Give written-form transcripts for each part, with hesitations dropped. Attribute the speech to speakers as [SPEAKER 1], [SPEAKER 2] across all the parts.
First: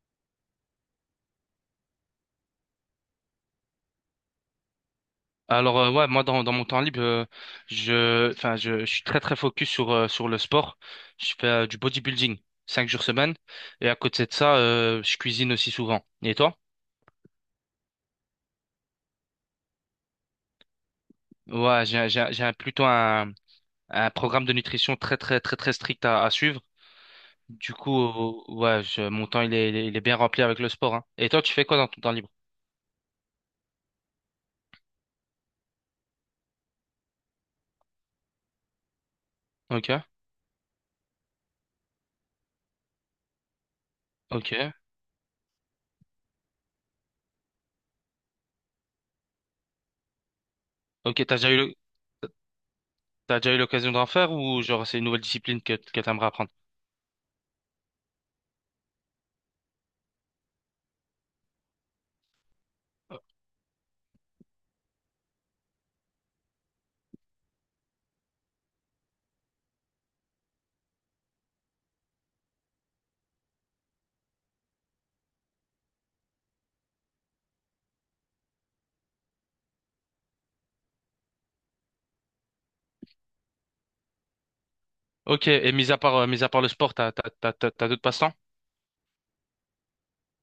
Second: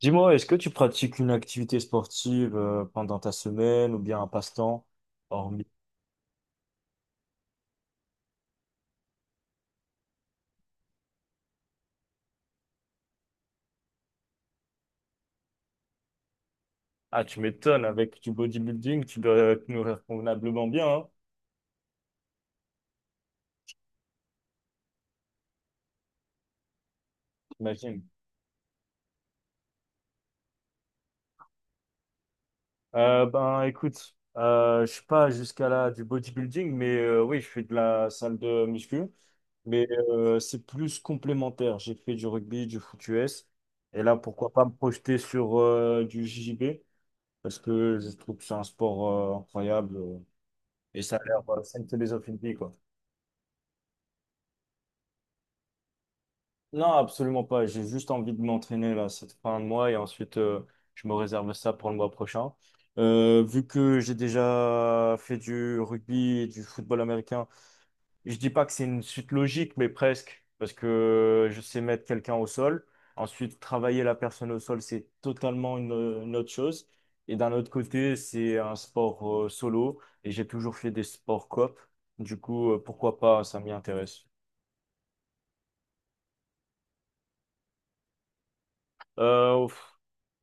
[SPEAKER 1] Dis-moi, est-ce que tu pratiques une activité sportive pendant ta semaine ou bien un passe-temps hormis.
[SPEAKER 2] Alors ouais, moi dans mon temps libre, je suis très très focus sur le sport. Je fais du bodybuilding 5 jours semaine, et à côté de ça, je cuisine aussi souvent. Et toi?
[SPEAKER 1] Ah, tu m'étonnes, avec du bodybuilding, tu dois te nourrir convenablement bien, hein,
[SPEAKER 2] Ouais, plutôt un programme de nutrition très très très très strict à suivre. Du
[SPEAKER 1] j'imagine.
[SPEAKER 2] coup, ouais, mon temps il est bien rempli avec le sport, hein. Et toi, tu fais quoi dans ton temps libre?
[SPEAKER 1] Ben, écoute, je suis pas jusqu'à là du bodybuilding, mais oui, je fais de la salle de muscu, mais
[SPEAKER 2] Ok.
[SPEAKER 1] c'est plus complémentaire. J'ai fait du rugby, du foot US, et là, pourquoi pas me
[SPEAKER 2] ok
[SPEAKER 1] projeter sur du JJB, parce que je trouve que c'est un sport incroyable et ça a
[SPEAKER 2] ok t'as
[SPEAKER 1] l'air
[SPEAKER 2] déjà eu le-
[SPEAKER 1] c'est une philosophie de vie, quoi.
[SPEAKER 2] T'as déjà eu l'occasion d'en faire, ou genre c'est une nouvelle discipline que t'aimerais apprendre?
[SPEAKER 1] Non, absolument pas. J'ai juste envie de m'entraîner là cette fin de mois et ensuite je me réserve ça pour le mois prochain. Vu que j'ai déjà fait du rugby et du football américain, je dis pas que c'est une suite logique, mais presque, parce que je sais mettre quelqu'un au sol. Ensuite, travailler la personne au sol, c'est totalement une autre chose. Et d'un autre côté, c'est un sport solo et j'ai toujours fait des sports coop. Du coup, pourquoi pas, ça m'y intéresse.
[SPEAKER 2] Ok, et mis à part le sport, t'as d'autres passe-temps?
[SPEAKER 1] Euh, pff,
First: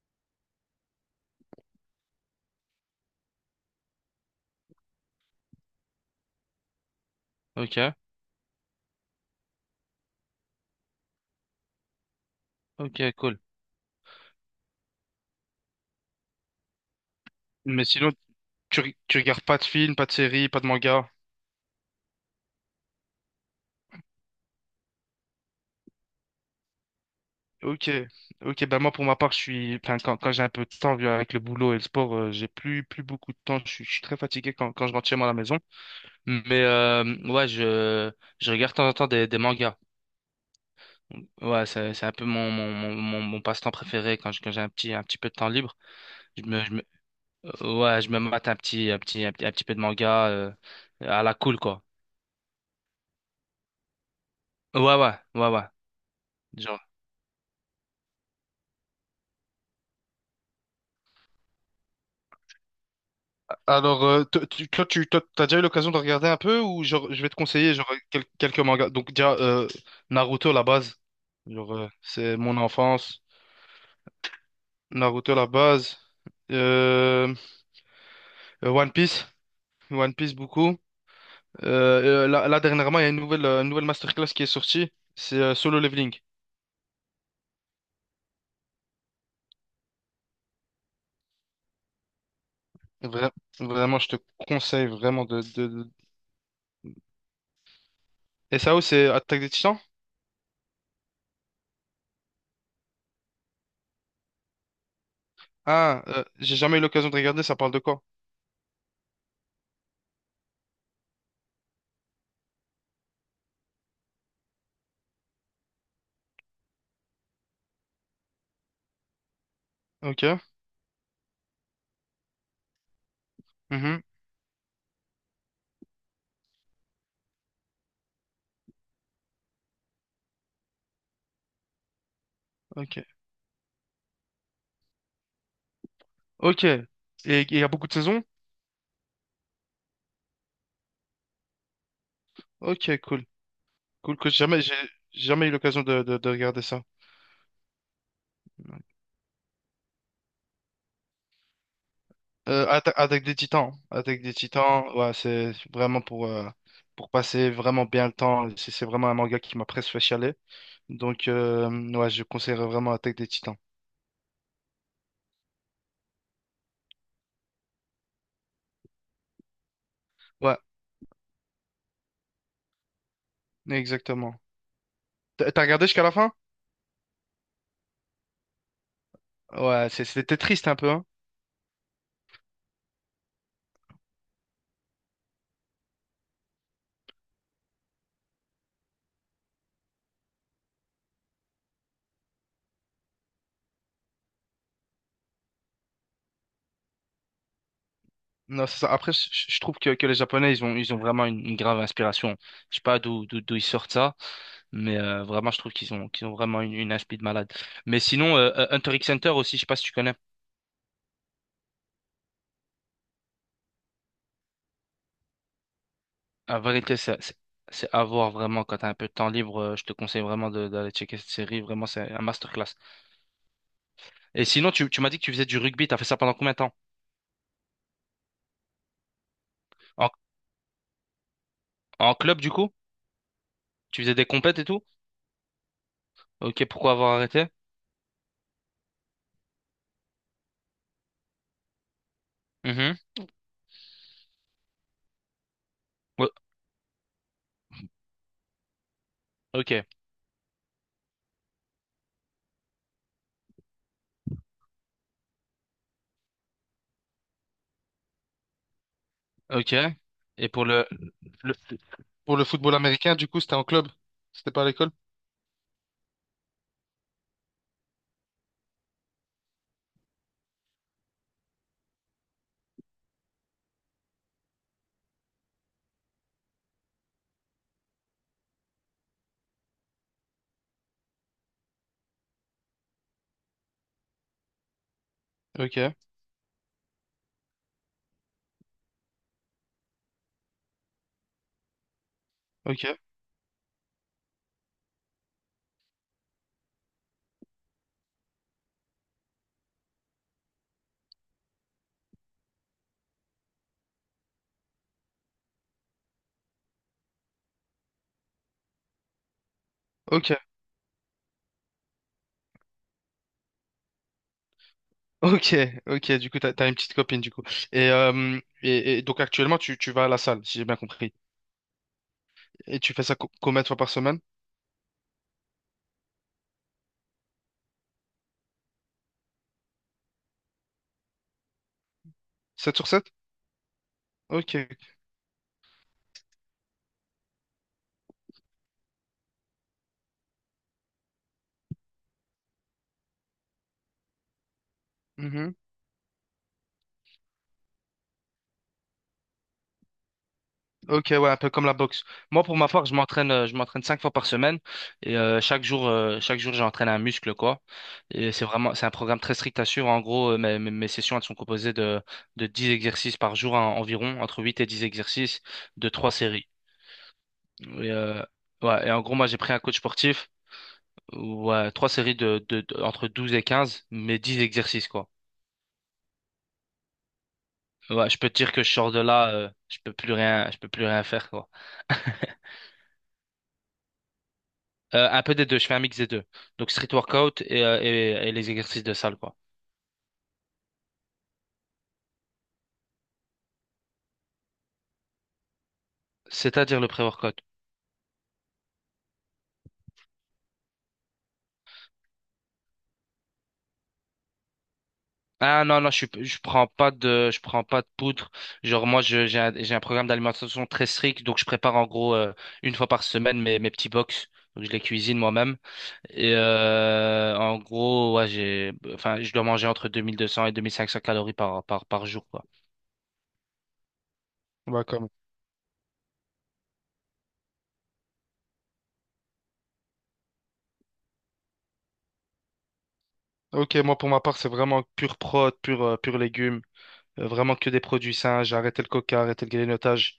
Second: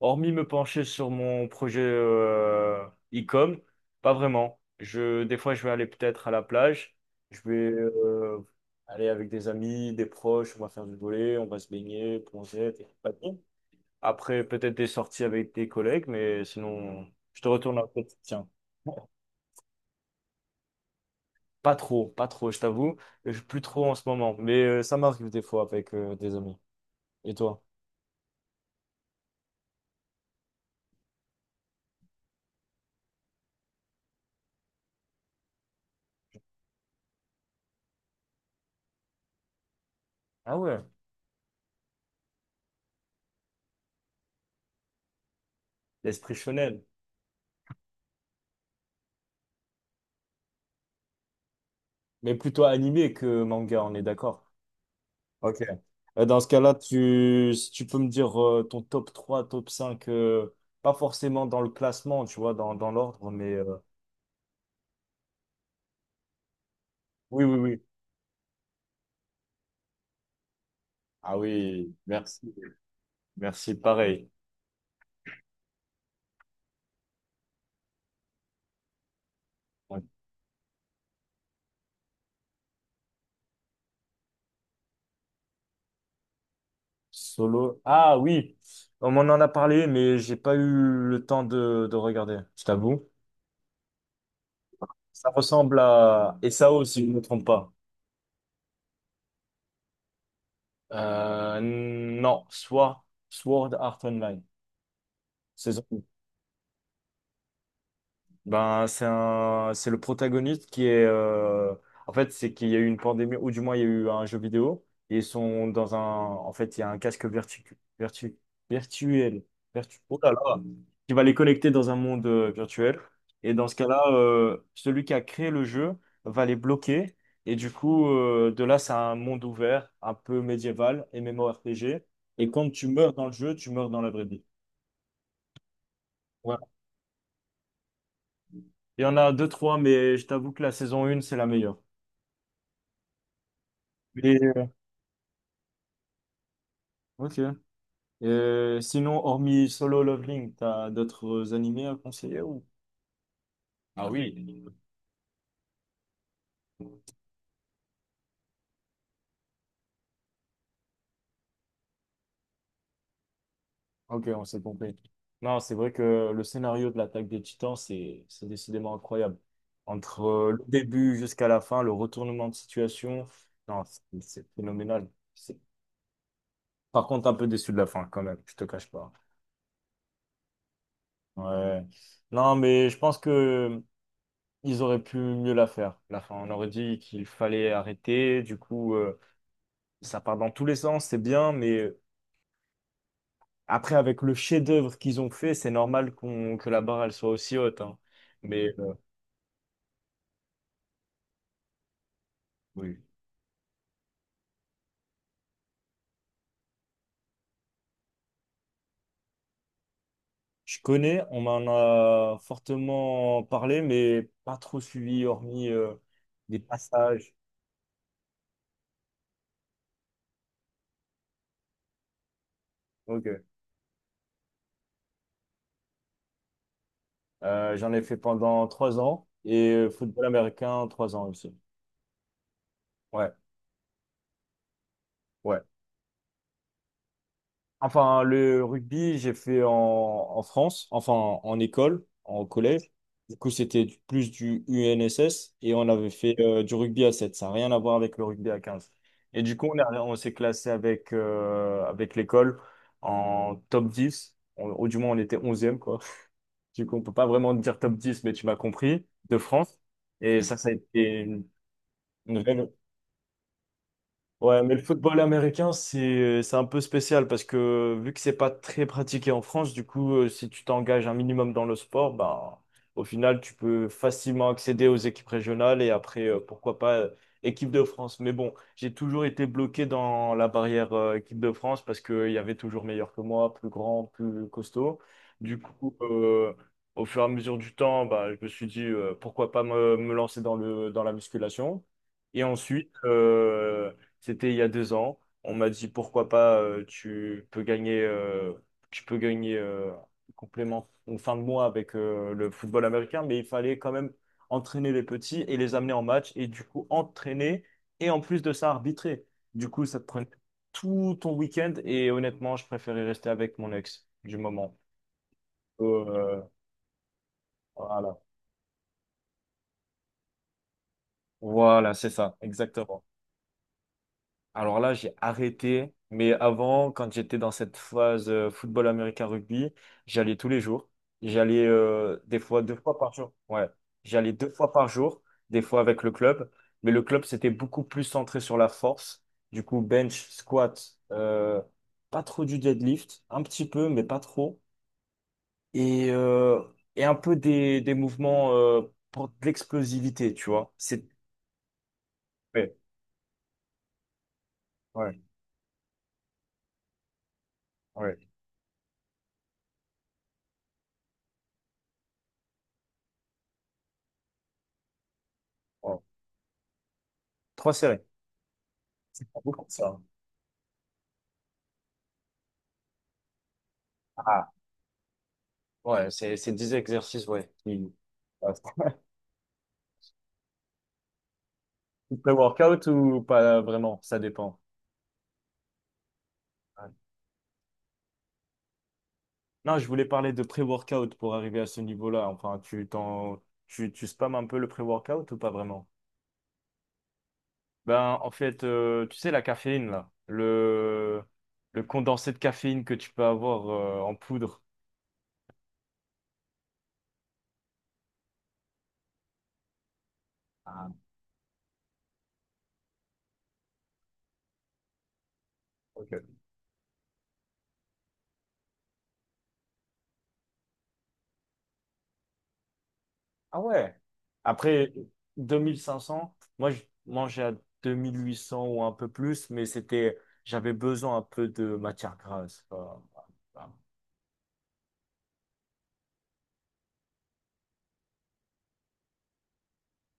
[SPEAKER 1] hormis me pencher sur mon projet e-com, pas vraiment. Des fois, je vais aller peut-être à la plage. Je vais
[SPEAKER 2] Ok.
[SPEAKER 1] aller avec des amis, des proches. On va faire du volley, on va se baigner, plonger, et
[SPEAKER 2] Ok, cool.
[SPEAKER 1] compagnie. Après, peut-être des sorties avec des collègues, mais sinon, je te retourne
[SPEAKER 2] Mais
[SPEAKER 1] un peu.
[SPEAKER 2] sinon,
[SPEAKER 1] Tiens,
[SPEAKER 2] tu regardes pas de films, pas de séries, pas de mangas.
[SPEAKER 1] pas trop, pas trop, je t'avoue. Plus trop en ce moment, mais ça m'arrive des fois avec des amis. Et toi?
[SPEAKER 2] Ok. Ok, ben, moi pour ma part, enfin, quand j'ai un peu de temps, vu avec le boulot et le sport, j'ai plus beaucoup de temps. Je suis très fatigué quand je rentre chez moi à la maison. Mais ouais, je regarde de temps en temps des mangas.
[SPEAKER 1] Ah ouais,
[SPEAKER 2] Ouais, c'est un peu mon passe-temps préféré quand j'ai un petit peu de temps libre.
[SPEAKER 1] l'esprit shonen,
[SPEAKER 2] Ouais, je me mate un petit peu de manga, à la cool, quoi.
[SPEAKER 1] mais plutôt animé que manga, on est d'accord.
[SPEAKER 2] Ouais, ouais, ouais,
[SPEAKER 1] Ok.
[SPEAKER 2] ouais.
[SPEAKER 1] Dans ce cas-là,
[SPEAKER 2] Genre.
[SPEAKER 1] si tu peux me dire ton top 3, top 5, pas forcément dans le classement, tu vois, dans l'ordre, mais
[SPEAKER 2] Alors, toi, t'as déjà eu l'occasion de regarder un peu, ou genre, je vais te
[SPEAKER 1] oui, oui,
[SPEAKER 2] conseiller
[SPEAKER 1] oui.
[SPEAKER 2] genre, quelques mangas. Donc, déjà, Naruto, la base.
[SPEAKER 1] Ah
[SPEAKER 2] Genre,
[SPEAKER 1] oui,
[SPEAKER 2] c'est
[SPEAKER 1] merci.
[SPEAKER 2] mon enfance.
[SPEAKER 1] Merci, pareil.
[SPEAKER 2] Naruto, la base. Euh, One Piece.
[SPEAKER 1] Ouais.
[SPEAKER 2] One Piece, beaucoup. Là, dernièrement, il y a une nouvelle masterclass qui est sortie. C'est Solo Leveling.
[SPEAKER 1] Solo. Ah oui, on m'en en a parlé, mais j'ai pas eu le temps de regarder, je t'avoue.
[SPEAKER 2] Vra- Vraiment, je te conseille vraiment
[SPEAKER 1] Ça
[SPEAKER 2] de...
[SPEAKER 1] ressemble à et ça aussi, je ne me trompe pas.
[SPEAKER 2] Et ça, où c'est Attaque des Titans?
[SPEAKER 1] Non, Sword Art Online.
[SPEAKER 2] Ah,
[SPEAKER 1] Saison.
[SPEAKER 2] j'ai jamais eu l'occasion de regarder, ça parle de quoi?
[SPEAKER 1] Ben, c'est le protagoniste qui est, en fait, c'est qu'il y a eu une pandémie, ou du moins, il y a eu un jeu vidéo, et ils sont en fait, il y a un casque virtuel, oh là
[SPEAKER 2] Ok.
[SPEAKER 1] là, qui va les connecter dans un monde virtuel. Et dans ce cas-là,
[SPEAKER 2] Mhm.
[SPEAKER 1] celui qui a créé le jeu va les bloquer, et du coup, de là, c'est un monde ouvert, un peu médiéval, et MMORPG, et quand tu
[SPEAKER 2] Ok.
[SPEAKER 1] meurs dans le jeu, tu meurs dans la vraie vie.
[SPEAKER 2] Ok.
[SPEAKER 1] Voilà.
[SPEAKER 2] Et il y a beaucoup de saisons?
[SPEAKER 1] Il y en a deux, trois, mais je t'avoue que la saison 1, c'est la meilleure.
[SPEAKER 2] Ok, cool. Cool que Jamais,
[SPEAKER 1] Et,
[SPEAKER 2] j'ai jamais eu l'occasion de regarder ça.
[SPEAKER 1] ok. Sinon, hormis Solo Leveling, t'as d'autres animés à conseiller ou?
[SPEAKER 2] Attaque des Titans.
[SPEAKER 1] Ah
[SPEAKER 2] Attaque
[SPEAKER 1] oui.
[SPEAKER 2] des Titans, ouais, c'est vraiment pour passer vraiment bien le temps. C'est vraiment un manga qui m'a presque fait chialer. Donc, ouais, je conseillerais vraiment Attaque des Titans.
[SPEAKER 1] Ok, on s'est compris. Non, c'est vrai que le scénario de l'attaque des Titans, c'est décidément incroyable. Entre
[SPEAKER 2] Ouais,
[SPEAKER 1] le début jusqu'à la fin, le retournement de situation, non, c'est
[SPEAKER 2] exactement.
[SPEAKER 1] c'est phénoménal.
[SPEAKER 2] T'as
[SPEAKER 1] C'est-
[SPEAKER 2] t'as regardé jusqu'à la fin?
[SPEAKER 1] Par contre, un peu déçu de la fin quand même, je te cache pas.
[SPEAKER 2] Ouais, c'était triste un peu, hein.
[SPEAKER 1] Ouais. Non, mais je pense que ils auraient pu mieux la faire. La fin, on aurait dit qu'il fallait arrêter. Du coup, ça part dans tous les sens, c'est bien, mais après, avec le chef-d'œuvre qu'ils ont fait, c'est normal que la barre, elle soit aussi haute, hein.
[SPEAKER 2] Non,
[SPEAKER 1] Mais
[SPEAKER 2] c'est ça. Après, je trouve que les Japonais, ils ont vraiment une grave inspiration. Je sais
[SPEAKER 1] oui.
[SPEAKER 2] pas d'où ils sortent ça, mais vraiment, je trouve qu'ils ont vraiment une inspi de malade. Mais sinon, Hunter x Hunter aussi, je sais pas si tu connais.
[SPEAKER 1] Je connais, on m'en a fortement parlé, mais pas trop suivi, hormis des
[SPEAKER 2] En vérité,
[SPEAKER 1] passages.
[SPEAKER 2] c'est à voir vraiment quand t'as un peu de temps libre. Je te conseille vraiment d'aller checker cette série. Vraiment, c'est un masterclass.
[SPEAKER 1] Ok.
[SPEAKER 2] Et sinon, tu m'as dit que tu faisais du rugby. T'as fait ça pendant combien de temps?
[SPEAKER 1] J'en ai fait pendant 3 ans et
[SPEAKER 2] En,
[SPEAKER 1] football américain, 3 ans aussi.
[SPEAKER 2] En club, du coup?
[SPEAKER 1] Ouais.
[SPEAKER 2] Tu faisais des compètes et tout?
[SPEAKER 1] Ouais.
[SPEAKER 2] Ok, pourquoi avoir arrêté?
[SPEAKER 1] Enfin, le rugby, j'ai fait en France, enfin en école, en collège.
[SPEAKER 2] Mhm.
[SPEAKER 1] Du coup, c'était plus du UNSS et on avait
[SPEAKER 2] Ouais.
[SPEAKER 1] fait du rugby à 7. Ça n'a rien à voir avec le rugby à 15. Et du coup,
[SPEAKER 2] Ok.
[SPEAKER 1] on s'est classé avec l'école en top 10. Ou du moins, on était 11e, quoi. Du coup, on peut pas vraiment dire top 10, mais tu m'as compris, de
[SPEAKER 2] ok.
[SPEAKER 1] France. Et
[SPEAKER 2] Et
[SPEAKER 1] ça, ça a été une,
[SPEAKER 2] le, pour
[SPEAKER 1] une
[SPEAKER 2] le football américain, du coup, c'était en club. C'était
[SPEAKER 1] Ouais,
[SPEAKER 2] pas à
[SPEAKER 1] mais le
[SPEAKER 2] l'école.
[SPEAKER 1] football américain, c'est un peu spécial parce que vu que c'est pas très pratiqué en France, du coup, si tu t'engages un minimum dans le sport, ben, au final, tu peux facilement accéder aux équipes régionales et après, pourquoi pas, équipe de France. Mais bon, j'ai toujours été bloqué dans la barrière, équipe de France parce qu'il y avait toujours meilleur que moi, plus grand, plus costaud. Du
[SPEAKER 2] Ok,
[SPEAKER 1] coup, au fur et à mesure du temps, bah, je me suis dit, pourquoi pas me lancer dans dans la musculation. Et ensuite,
[SPEAKER 2] ok,
[SPEAKER 1] c'était il y a 2 ans. On m'a dit pourquoi pas, tu peux gagner complément ou fin de mois avec le football américain, mais il fallait quand même entraîner les petits et les amener en match et du coup entraîner et en plus de ça arbitrer. Du coup, ça te prenait
[SPEAKER 2] ok,
[SPEAKER 1] tout ton week-end et honnêtement, je préférais rester avec mon ex du moment.
[SPEAKER 2] ok, ok. Du coup,
[SPEAKER 1] Euh,
[SPEAKER 2] t'as une petite copine, du coup. Et,
[SPEAKER 1] voilà,
[SPEAKER 2] euh, et, et donc, actuellement, tu vas à la salle, si j'ai bien compris.
[SPEAKER 1] voilà, c'est ça,
[SPEAKER 2] Et tu
[SPEAKER 1] exactement.
[SPEAKER 2] fais ça combien de fois par semaine?
[SPEAKER 1] Alors là, j'ai arrêté. Mais avant, quand j'étais dans cette phase football américain rugby, j'allais tous les jours. J'allais des fois deux
[SPEAKER 2] sept sur
[SPEAKER 1] fois par
[SPEAKER 2] sept
[SPEAKER 1] jour. Ouais, j'allais deux fois
[SPEAKER 2] Ok.
[SPEAKER 1] par jour, des fois avec le club. Mais le club, c'était beaucoup plus centré sur la force. Du coup, bench, squat, pas trop du deadlift, un petit peu, mais pas trop.
[SPEAKER 2] Mhm.
[SPEAKER 1] Et, euh, et un peu des mouvements pour de l'explosivité, tu vois. C'est.
[SPEAKER 2] Ok, ouais, un peu comme la boxe. Moi, pour ma
[SPEAKER 1] Ouais,
[SPEAKER 2] part, je m'entraîne 5 fois par semaine, et
[SPEAKER 1] ouais,
[SPEAKER 2] chaque jour, j'entraîne un muscle, quoi.
[SPEAKER 1] ouais,
[SPEAKER 2] C'est un programme très strict à suivre. En gros, mes sessions, elles sont composées de 10 exercices par jour, environ, entre 8 et 10 exercices de
[SPEAKER 1] ouais.
[SPEAKER 2] 3 séries.
[SPEAKER 1] Trois
[SPEAKER 2] Et,
[SPEAKER 1] séries.
[SPEAKER 2] ouais, et en gros, moi,
[SPEAKER 1] C'est
[SPEAKER 2] j'ai
[SPEAKER 1] pas
[SPEAKER 2] pris un
[SPEAKER 1] beaucoup,
[SPEAKER 2] coach
[SPEAKER 1] ça, hein.
[SPEAKER 2] sportif, ouais, 3 séries entre 12 et 15, mais 10
[SPEAKER 1] Ah,
[SPEAKER 2] exercices, quoi.
[SPEAKER 1] ouais, c'est 10 exercices, ouais.
[SPEAKER 2] Ouais, je peux te dire que je sors de là, je peux plus rien faire, quoi.
[SPEAKER 1] Pré-workout ou pas vraiment, ça dépend.
[SPEAKER 2] Un peu des deux, je fais un mix des deux. Donc street
[SPEAKER 1] Ouais.
[SPEAKER 2] workout et les exercices de salle, quoi.
[SPEAKER 1] Non, je voulais parler de pré-workout pour arriver à ce niveau-là. Enfin, tu spams un peu le pré-workout ou pas vraiment?
[SPEAKER 2] C'est-à-dire le pré-workout.
[SPEAKER 1] Ben, en fait, tu sais, la caféine, là, le condensé de caféine que tu peux avoir en poudre.
[SPEAKER 2] Ah non, non, je prends pas de poudre. Genre moi, j'ai un programme d'alimentation très
[SPEAKER 1] Ah,
[SPEAKER 2] strict, donc je prépare en gros, une fois par semaine mes petits box. Donc je les cuisine moi-même. Et
[SPEAKER 1] ok.
[SPEAKER 2] en gros, ouais, enfin, je dois manger entre 2200 et 2500 calories par jour, quoi.
[SPEAKER 1] Ah ouais.
[SPEAKER 2] Ouais,
[SPEAKER 1] Après
[SPEAKER 2] comme.
[SPEAKER 1] 2 500, moi je mangeais à 2 800 ou un peu plus, mais c'était j'avais besoin un peu de matière grasse, quoi. Ah
[SPEAKER 2] Ok, moi pour ma part, c'est vraiment pur légumes. Vraiment que des produits sains. J'ai arrêté le coca, arrêté le grignotage.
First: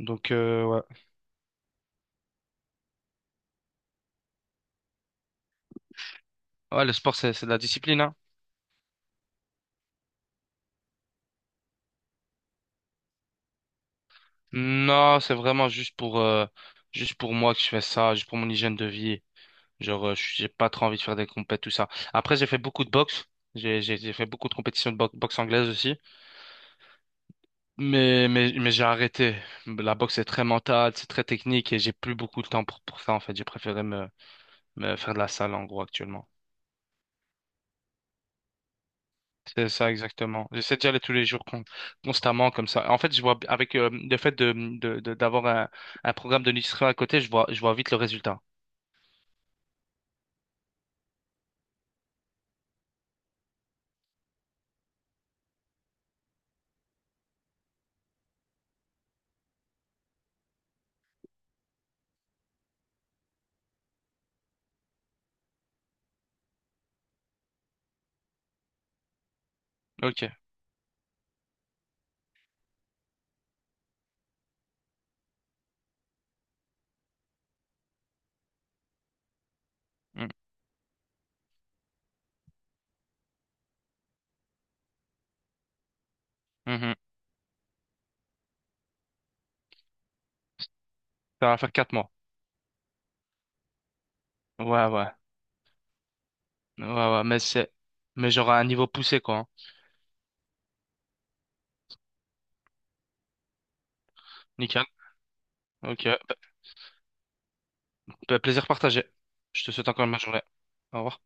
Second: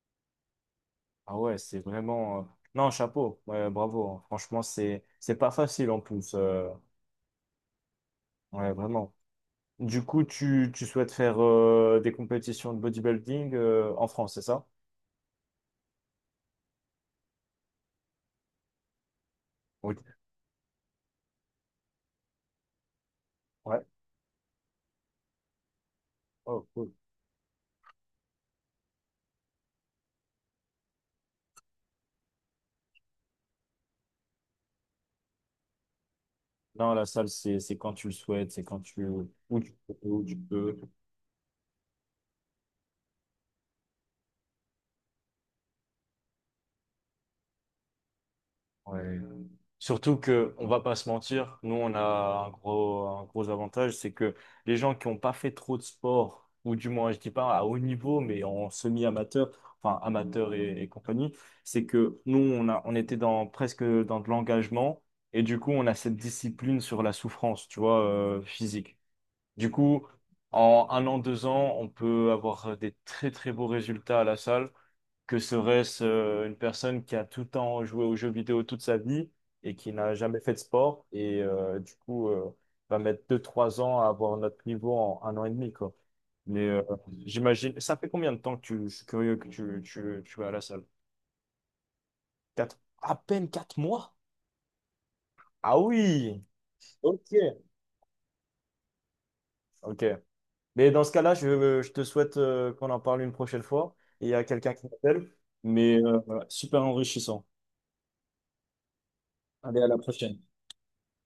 [SPEAKER 2] Donc, ouais.
[SPEAKER 1] ah ouais, c'est vraiment non, chapeau. Ouais, bravo, hein. Franchement, c'est pas facile en plus.
[SPEAKER 2] Ouais, le sport, c'est de la discipline, hein.
[SPEAKER 1] Ouais, vraiment. Du coup, tu souhaites faire des compétitions de bodybuilding en France, c'est ça?
[SPEAKER 2] Non, c'est vraiment juste pour moi que je fais ça, juste pour mon hygiène de vie.
[SPEAKER 1] Oui.
[SPEAKER 2] Genre, j'ai pas trop envie de faire des compètes, tout ça. Après, j'ai fait beaucoup de boxe. J'ai,
[SPEAKER 1] Ouais.
[SPEAKER 2] j'ai, j'ai fait beaucoup de compétitions de boxe anglaise aussi.
[SPEAKER 1] Oh, cool.
[SPEAKER 2] Mais j'ai arrêté. La boxe est très mentale, c'est très technique, et j'ai plus beaucoup de temps pour ça, en fait. J'ai préféré me faire de la salle, en gros, actuellement.
[SPEAKER 1] Non, la salle, c'est quand tu le souhaites, c'est quand tu où
[SPEAKER 2] C'est
[SPEAKER 1] tu,
[SPEAKER 2] ça,
[SPEAKER 1] où tu
[SPEAKER 2] exactement. J'essaie
[SPEAKER 1] peux.
[SPEAKER 2] d'y aller tous les jours constamment comme ça. En fait, je vois avec le fait d'avoir un programme de nutrition à côté, je vois vite le résultat.
[SPEAKER 1] Ouais. Surtout que, on va pas se mentir, nous on a un gros avantage, c'est que les gens qui n'ont pas fait trop de sport, ou du moins je dis pas à haut niveau, mais en semi-amateur, enfin amateur et compagnie, c'est que nous on était dans presque dans de l'engagement et du coup on a cette discipline sur la souffrance, tu vois, physique. Du coup,
[SPEAKER 2] Ok.
[SPEAKER 1] en 1 an, 2 ans, on peut avoir des très très beaux résultats à la salle que serait-ce une personne qui a tout le temps joué aux jeux vidéo toute sa vie et qui n'a
[SPEAKER 2] Mm.
[SPEAKER 1] jamais fait de sport et du coup va mettre 2, 3 ans à avoir notre niveau en 1 an et demi, quoi. Mais
[SPEAKER 2] Mhm.
[SPEAKER 1] j'imagine, ça fait combien de temps je suis curieux que tu vas à la salle?
[SPEAKER 2] Ça va faire 4 mois.
[SPEAKER 1] 4, à peine 4 mois?
[SPEAKER 2] Ouais, ouais.
[SPEAKER 1] Ah oui,
[SPEAKER 2] Ouais, ouais.
[SPEAKER 1] ok,
[SPEAKER 2] Mais genre à un niveau poussé, quoi, hein.
[SPEAKER 1] ok. Mais dans ce cas-là, je te souhaite qu'on en parle une prochaine fois. Il y a quelqu'un
[SPEAKER 2] Nickel.
[SPEAKER 1] qui m'appelle, mais
[SPEAKER 2] Ok. Bah,
[SPEAKER 1] voilà, super enrichissant.
[SPEAKER 2] bah, plaisir partagé. Je te
[SPEAKER 1] Allez, à
[SPEAKER 2] souhaite
[SPEAKER 1] la
[SPEAKER 2] encore une bonne
[SPEAKER 1] prochaine.
[SPEAKER 2] journée. Au revoir.